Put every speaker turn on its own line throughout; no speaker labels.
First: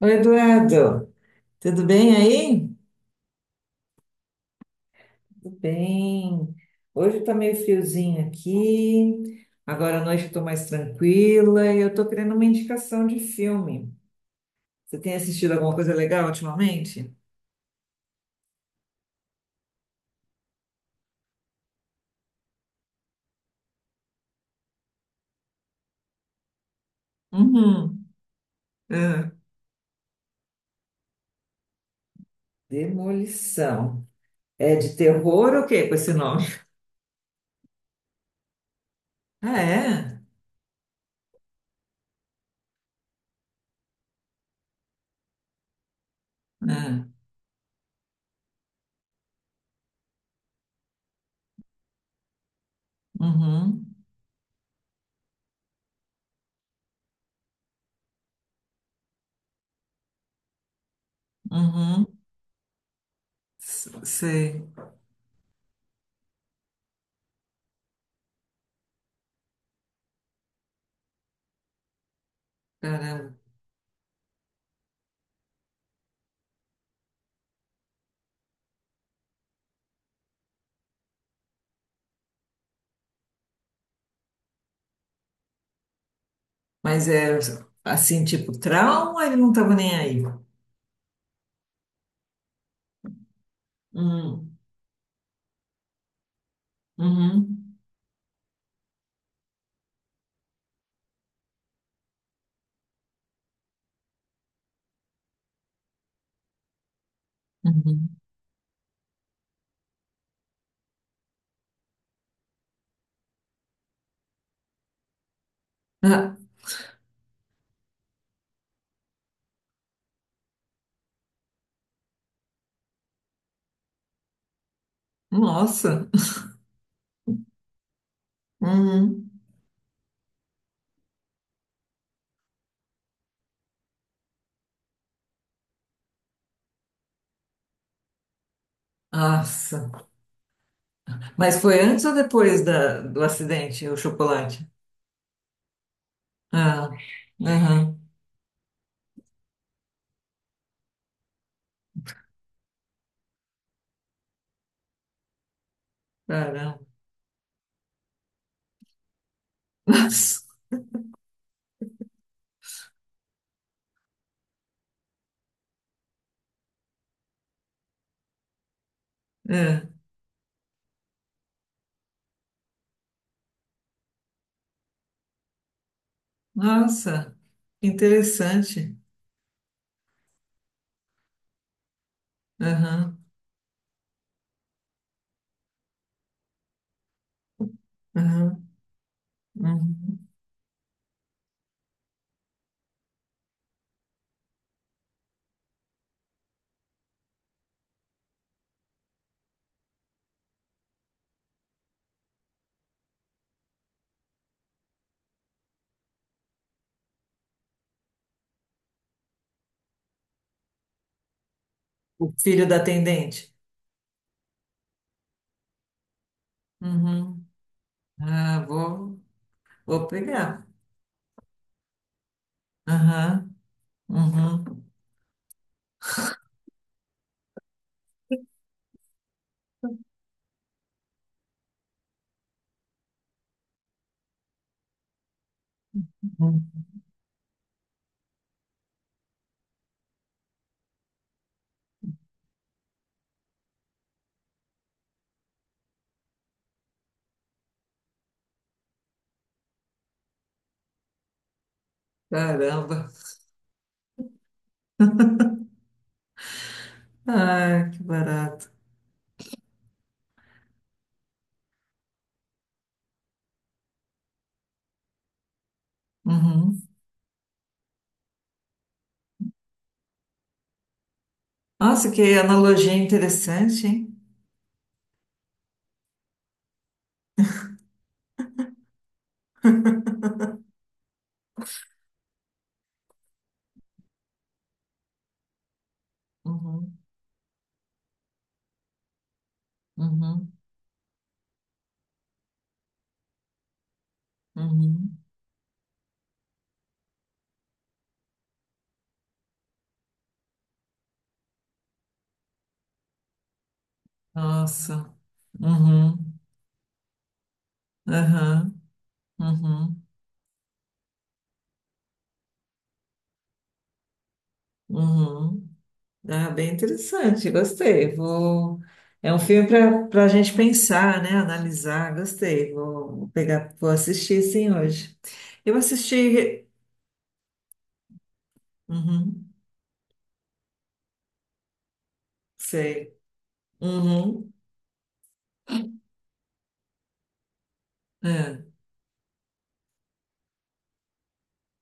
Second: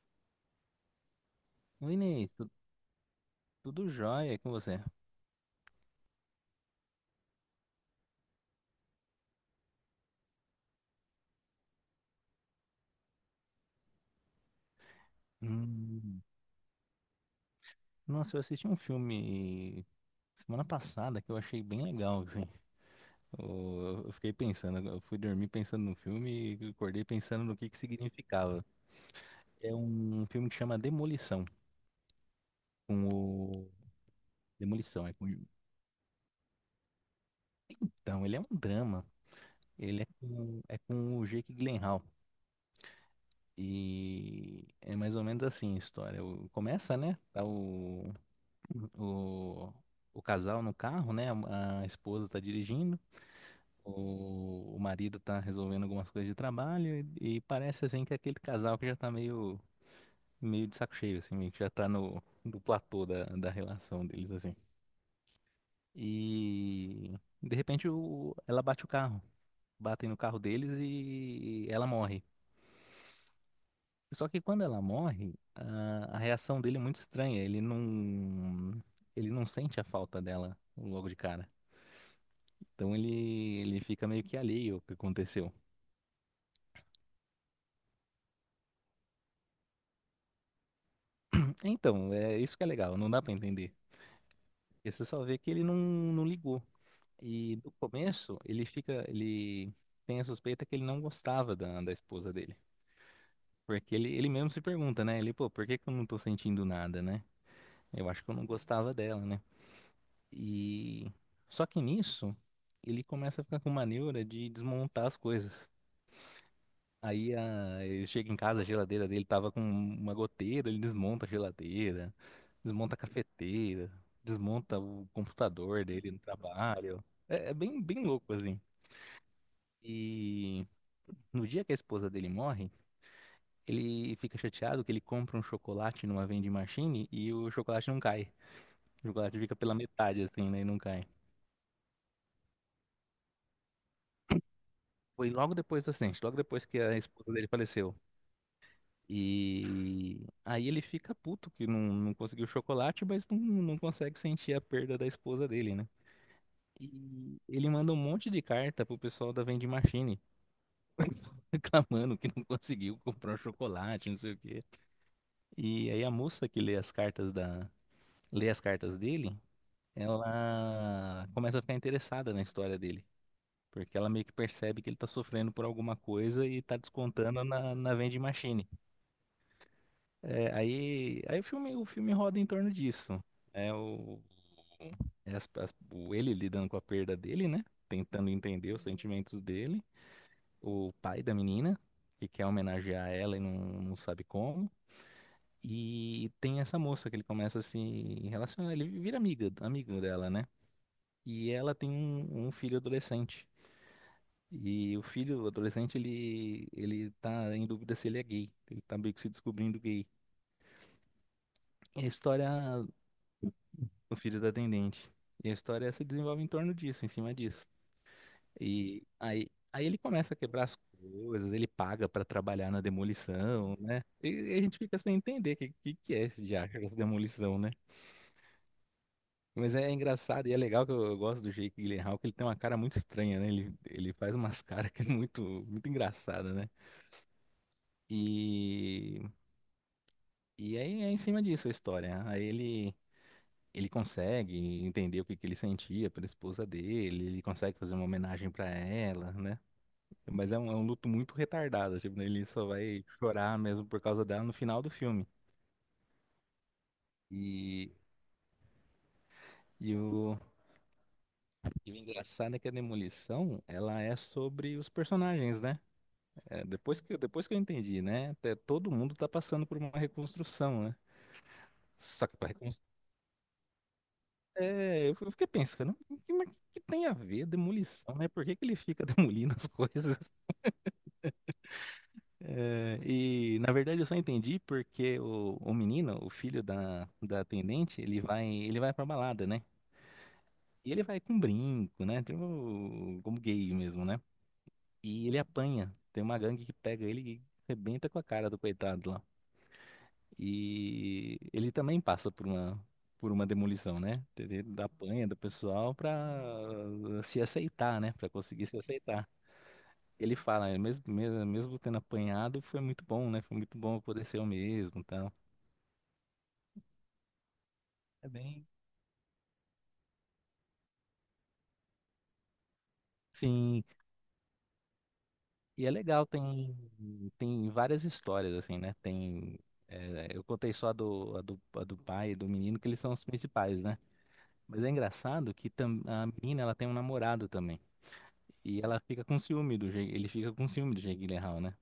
Oi, Eduardo, tudo
Oi,
bem
Inês,
aí?
tudo jóia e com você?
Tudo bem? Hoje tá meio friozinho aqui. Agora à noite eu tô mais tranquila e eu tô querendo uma indicação de filme. Você tem assistido alguma coisa
Hum,
legal ultimamente?
Nossa, eu assisti um filme semana passada que eu achei bem legal, assim. Eu fiquei pensando, eu fui dormir pensando no filme e acordei pensando no que
Uhum.
significava.
Ah,
É um filme que chama Demolição, com o...
Demolição. É de
Demolição, é com...
terror ou o quê com esse nome?
Então, ele é um drama,
Ah,
ele é
é?
com, é com o Jake Gyllenhaal. E é mais ou menos assim a história. Começa,
Ah,
né? Tá o, o casal no carro, né? A esposa tá dirigindo,
uhum,
o marido tá resolvendo algumas coisas de trabalho e parece assim que é aquele casal que já tá meio, meio de saco cheio, assim, meio que já tá
uhum,
no platô da
S-
relação deles, assim.
sei,
E de repente ela bate o carro, batem no carro deles e ela morre.
caramba.
Só que quando ela morre, a reação dele é muito estranha. Ele não sente a falta dela logo de cara. Então ele fica meio que alheio ao que aconteceu.
Mas é assim, tipo, trauma, ele não tava nem aí.
Então, é isso que é legal, não dá pra entender.
Hum,
Porque você só vê que ele não, não ligou. E
uhum.
do começo, ele tem a suspeita que ele não gostava da esposa dele. Porque ele mesmo se pergunta, né? Ele, pô, por que que eu não tô sentindo nada, né? Eu
Uhum.
acho que eu não gostava dela, né? E só que nisso, ele começa a ficar com uma neura de desmontar as coisas.
Ah,
Aí ele chega em casa, a geladeira dele tava com uma goteira, ele desmonta a geladeira, desmonta a cafeteira, desmonta o computador
nossa.
dele no trabalho. É, é bem louco, assim.
Uhum.
E no dia que a esposa dele morre, ele fica chateado que ele compra um chocolate numa vending machine e o chocolate não cai. O chocolate fica pela
Nossa.
metade, assim, né? E não cai.
Mas foi antes ou depois da, do acidente, o chocolate?
Foi logo depois do acidente, logo depois que
Ah,
a esposa dele faleceu.
aham.
E aí ele fica puto que não conseguiu chocolate, mas não consegue sentir a perda da esposa dele, né?
Caramba.
E ele manda um monte de carta pro pessoal da vending machine,
Nossa.
reclamando que não conseguiu comprar o chocolate, não sei o quê. E aí a moça que lê as cartas dele,
É.
ela começa a ficar interessada na história dele. Porque ela meio que percebe que ele tá sofrendo por alguma coisa e tá
Nossa.
descontando na,
Que
na vending machine.
interessante.
É, aí o filme roda em torno disso.
Aham.
É o, é as- as- o ele lidando com a perda dele, né? Tentando
Aham.
entender os sentimentos dele.
Uhum.
O pai da menina, que quer homenagear ela e não sabe como. E tem essa moça que ele começa a se relacionar. Ele vira amigo dela, né? E ela tem um filho adolescente. E o filho adolescente, ele tá em dúvida se ele é gay. Ele tá meio que se descobrindo gay. E a
O
história
filho da atendente.
O filho da atendente. E a história se desenvolve em torno disso, em cima
Uhum.
disso.
Ah,
E
vou,
aí, aí ele
vou
começa a quebrar
pegar.
as coisas, ele paga pra trabalhar na
Aham.
demolição, né? E a gente
Uhum.
fica sem entender que é esse diacho, essa demolição, né? Mas é engraçado e é legal que eu gosto do Jake Gyllenhaal, que ele tem uma cara muito estranha, né? Ele faz umas caras que é muito, muito engraçada, né?
Uhum.
E, e aí é em cima disso a história. Aí ele Ele consegue entender o que que ele sentia pela esposa dele, ele consegue fazer uma homenagem pra ela, né? Mas é um luto muito retardado, tipo, ele só vai
Caramba.
chorar mesmo por causa dela no final do filme.
Ah,
E,
que barato.
e, o, e o engraçado é que a Demolição, ela é sobre os personagens, né? É,
Uhum.
depois que eu entendi, né? Até todo mundo tá passando por uma reconstrução, né?
Nossa, que
Só que pra reconstrução.
analogia interessante, hein?
É, eu fiquei pensando, mas o que tem a ver demolição, né? Por que que ele fica demolindo as coisas? É, e na verdade eu só entendi porque o menino, o filho
Uhum.
da atendente, ele vai pra balada, né?
Uhum,
E ele vai com brinco, né? Tipo, como gay mesmo, né?
uhum.
E ele apanha. Tem uma gangue que pega ele e arrebenta com a cara do coitado lá. E ele também passa por por uma demolição, né? Ele
Nossa.
apanha do pessoal
Uhum,
pra se aceitar, né? Pra conseguir se
aham,
aceitar.
uhum,
Ele fala, "É, mesmo tendo apanhado, foi muito bom, né? Foi muito bom poder ser eu mesmo, tal.
uhum. Ah, bem interessante, gostei.
É bem.
Vou. É um filme para a gente pensar, né? Analisar, gostei. Vou pegar,
Sim,
vou assistir sim hoje. Eu
e é legal,
assisti.
tem, tem várias histórias, assim, né?
Uhum,
Tem. É, eu contei só a do pai e do menino, que eles são
sei.
os principais, né?
Uhum,
Mas é engraçado que a menina, ela tem um namorado também.
é.
E ela fica com ciúme do Jake, ele fica com ciúme do Jake Gyllenhaal, né?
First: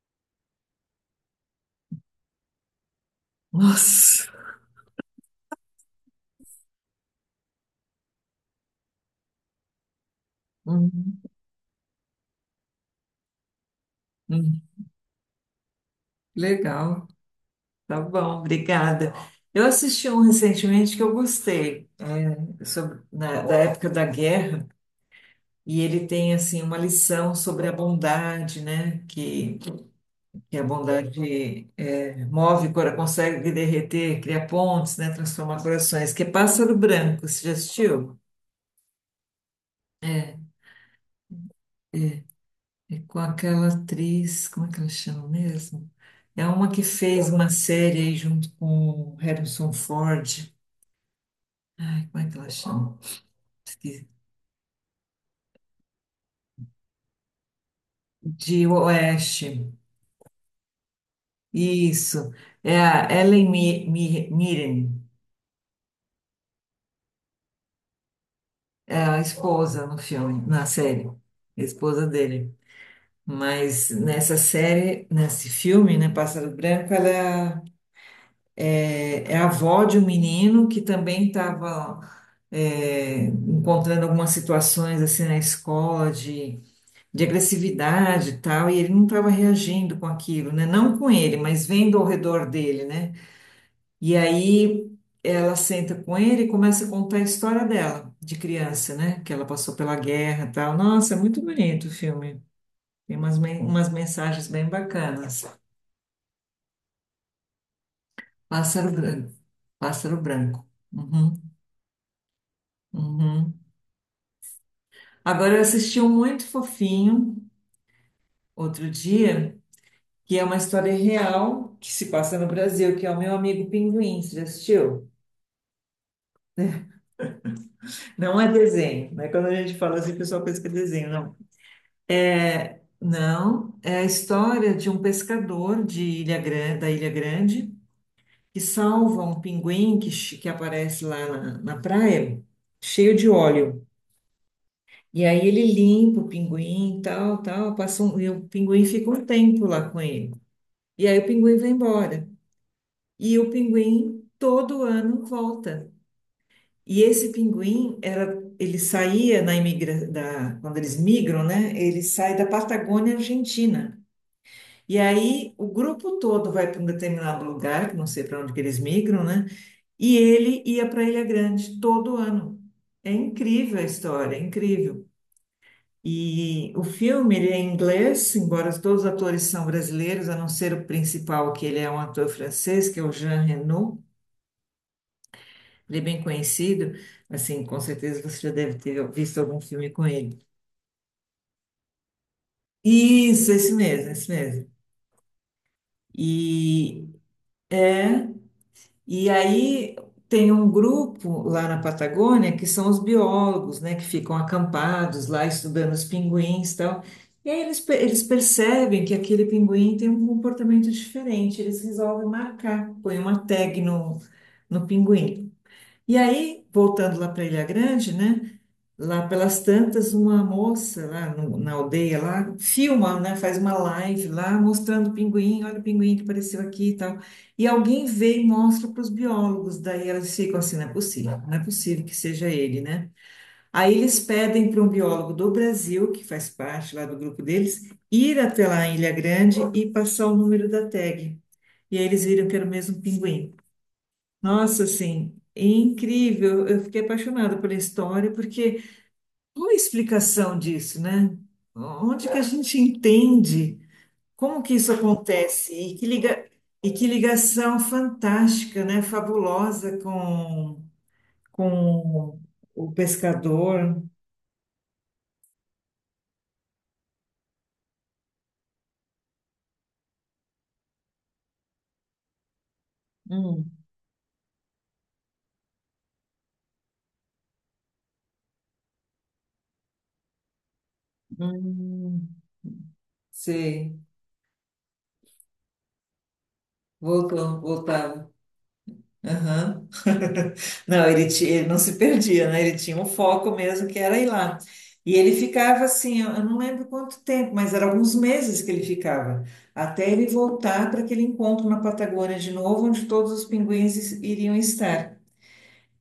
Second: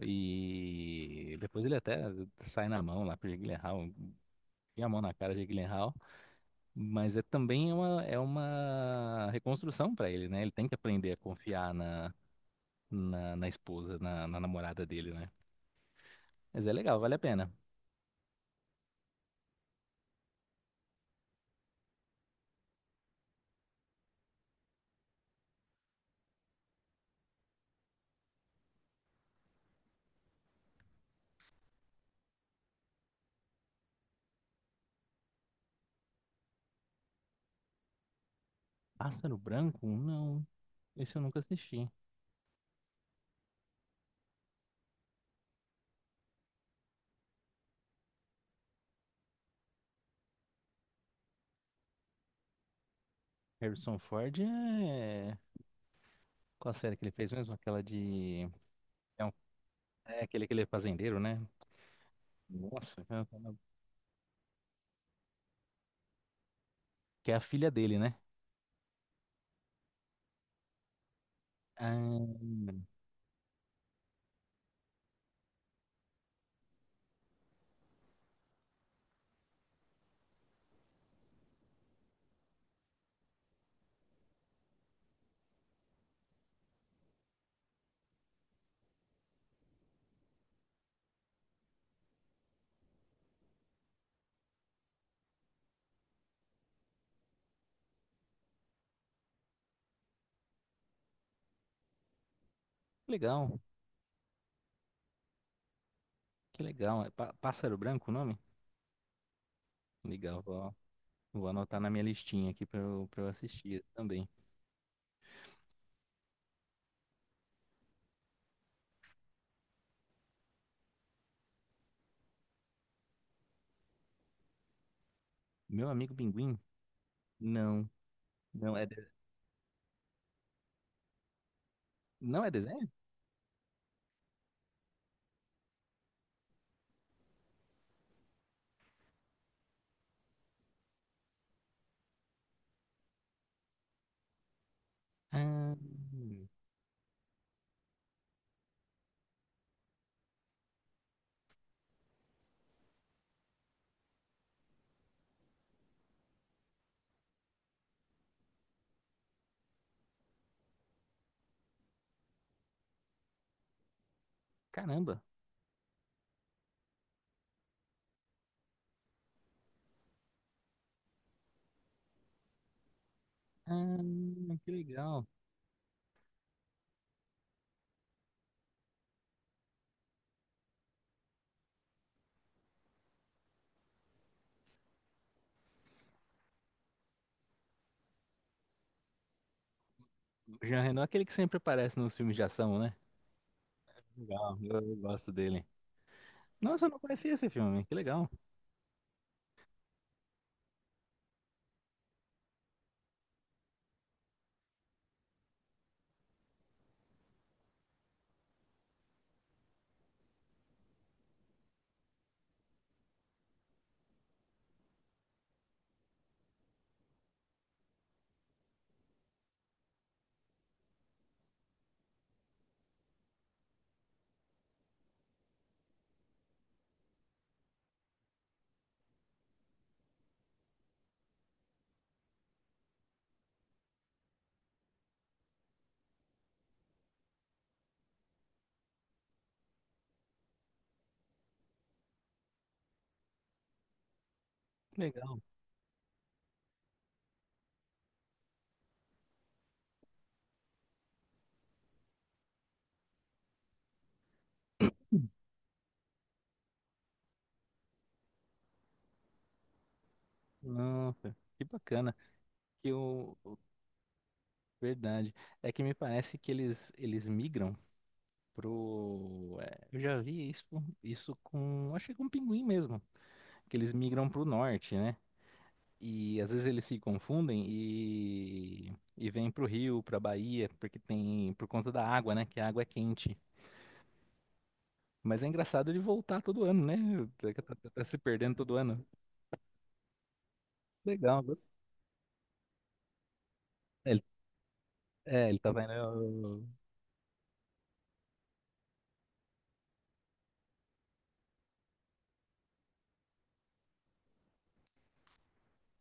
E depois ele até sai na mão lá pro Jake Gyllenhaal,
Nossa.
enfia a mão na cara do Jake Gyllenhaal. Mas é também é uma reconstrução para ele, né? Ele tem que aprender a
Uhum,
confiar na esposa, na
uhum.
namorada dele, né? Mas é legal,
Legal.
vale a pena.
Tá bom, obrigada. Eu assisti um recentemente que eu gostei, é, sobre, da época da guerra. E ele tem assim uma lição sobre a bondade, né? Que a bondade é, move, consegue derreter, cria pontes, né? Transforma corações. Que é Pássaro Branco, você já assistiu?
Pássaro Branco? Não. Esse eu nunca assisti.
É com aquela atriz, como é que ela chama mesmo? É uma que fez uma série aí junto com o Harrison Ford. Ai, como é que ela chama?
Harrison
Esqueci.
Ford, é. Qual a série que ele fez mesmo? Aquela de...
De
É,
Oeste.
é aquele fazendeiro, né?
Isso. É
Nossa,
a
tá,
Ellen Mirren.
que é a filha dele, né?
É a esposa no filme, na série, a esposa dele.
Ah,
Mas nessa série, nesse filme, né, Pássaro Branco, ela é, é a avó de um menino que também estava encontrando algumas situações assim na escola de agressividade e tal, e ele não estava reagindo com aquilo, né? Não com ele, mas vendo ao redor dele, né? E aí ela senta com ele e começa a contar a história dela, de criança, né? Que ela passou pela guerra e tal. Nossa, é muito bonito o filme.
que
Tem umas, men-
legal,
umas mensagens bem bacanas.
que legal. É Pássaro Branco o nome?
Pássaro branco. Pássaro
Legal,
branco.
vou
Uhum,
anotar na minha listinha aqui pra eu
uhum.
assistir também.
Agora eu assisti um muito fofinho outro dia, que é uma história real que se passa no Brasil, que é o meu amigo Pinguim. Você já assistiu?
Meu amigo Pinguim? Não,
Não é
não é, de-
desenho, né? Quando a gente fala assim, o pessoal pensa que é desenho. Não.
não é
É,
desenho?
não, é a história de um pescador de Ilha Grande, da Ilha Grande que salva um pinguim que, que aparece lá na praia, cheio de óleo. E aí ele
Ah,
limpa o pinguim, tal, tal, passa um, e o pinguim fica um tempo lá com ele. E aí o pinguim vai embora. E o pinguim todo ano volta. E esse pinguim era, ele saía na imigra, da, quando eles migram, né? Ele sai da Patagônia Argentina. E
caramba.
aí o grupo todo vai para um determinado lugar, que não sei para onde que eles migram, né? E ele ia para Ilha Grande todo ano. É incrível a
Ah,
história, é
que
incrível.
legal.
E o filme, ele é em inglês, embora todos os atores são brasileiros, a não ser o principal, que ele é um ator francês, que é o Jean Reno. Ele é bem conhecido, assim, com certeza você já deve ter visto algum filme com ele.
O Jean Reno é aquele que sempre aparece nos filmes de ação, né?
Isso, esse mesmo, esse
Legal,
mesmo.
eu gosto dele. Nossa, eu não
E
conhecia esse filme. Que
é
legal,
E aí tem um grupo lá na Patagônia que são os biólogos, né, que ficam acampados lá estudando os pinguins e tal. E aí eles percebem que aquele pinguim tem um comportamento diferente, eles resolvem marcar, põem uma tag no pinguim. E aí, voltando lá para Ilha Grande, né? Lá pelas tantas, uma moça lá na aldeia lá filma, né? Faz uma live lá mostrando o pinguim, olha o pinguim que apareceu aqui e tal. E alguém vê e mostra para os biólogos, daí elas ficam assim, não é possível, não é possível que seja ele, né? Aí eles pedem para um biólogo do Brasil, que faz parte lá do grupo deles, ir até lá em Ilha Grande e passar o número da tag. E aí eles viram que era o mesmo pinguim. Nossa,
que
assim,
legal.
incrível. Eu fiquei apaixonada pela história, porque uma explicação disso, né? Onde que a gente entende como que isso acontece e que liga, e que ligação fantástica, né? Fabulosa com,
Nossa, que bacana.
com o
Que o
pescador.
verdade é que me parece que eles migram pro... É, eu já vi isso com, acho que com pinguim mesmo.
Hum,
Que eles migram pro norte, né? E às vezes eles se confundem e vêm pro Rio, pra Bahia, porque tem, por conta da
hum,
água, né? Que a água é quente.
sei,
Mas é engraçado ele voltar todo ano, né? Tá,
voltou,
tá- tá- tá se
voltava.
perdendo todo ano.
Aham. Não, ele,
Legal,
ti- ele não se perdia, né? Ele tinha um foco mesmo que
é,
era ir lá. E ele
Ele tá
ficava
vendo.
assim, eu não lembro quanto tempo, mas era alguns meses que ele ficava, até ele voltar para aquele encontro na Patagônia de novo, onde todos os pinguins iriam estar.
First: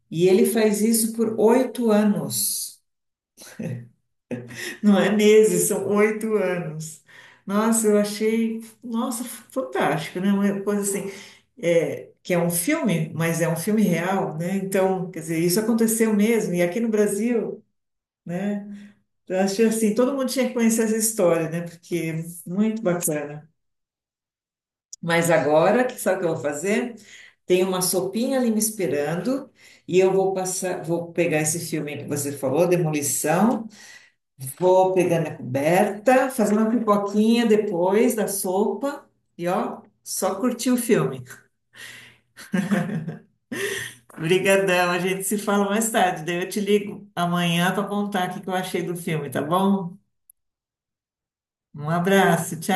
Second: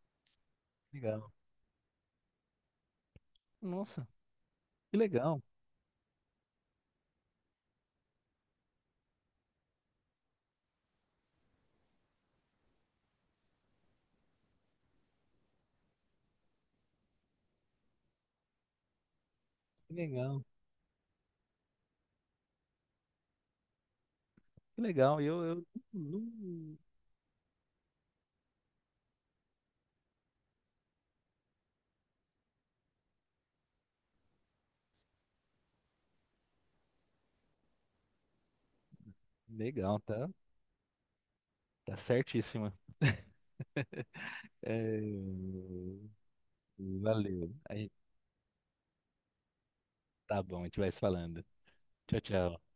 E ele faz isso
Legal.
por 8 anos.
Nossa,
Não
que
é
legal,
meses, são 8 anos. Nossa, eu achei, nossa, fantástico, né? Uma coisa assim, é, que é um filme, mas é um filme real, né? Então, quer dizer, isso aconteceu mesmo, e aqui no Brasil, né? Eu achei assim,
que
todo mundo
legal,
tinha que conhecer essa história, né? Porque é muito bacana.
que legal.
Mas
Eu
agora, que sabe o que eu vou
não-
fazer? Tem uma sopinha ali me esperando, e eu vou passar, vou pegar esse filme que você falou, Demolição. Vou pegar minha coberta, fazer uma pipoquinha depois da sopa e ó,
Legal, tá?
só curtir o filme.
Tá certíssima.
Obrigadão, a
É,
gente se fala mais tarde. Daí eu te ligo
valeu.
amanhã para
Aí,
contar o que que eu achei do filme, tá bom?
tá bom, a gente vai se falando.
Um
Tchau,
abraço,
tchau.
tchau.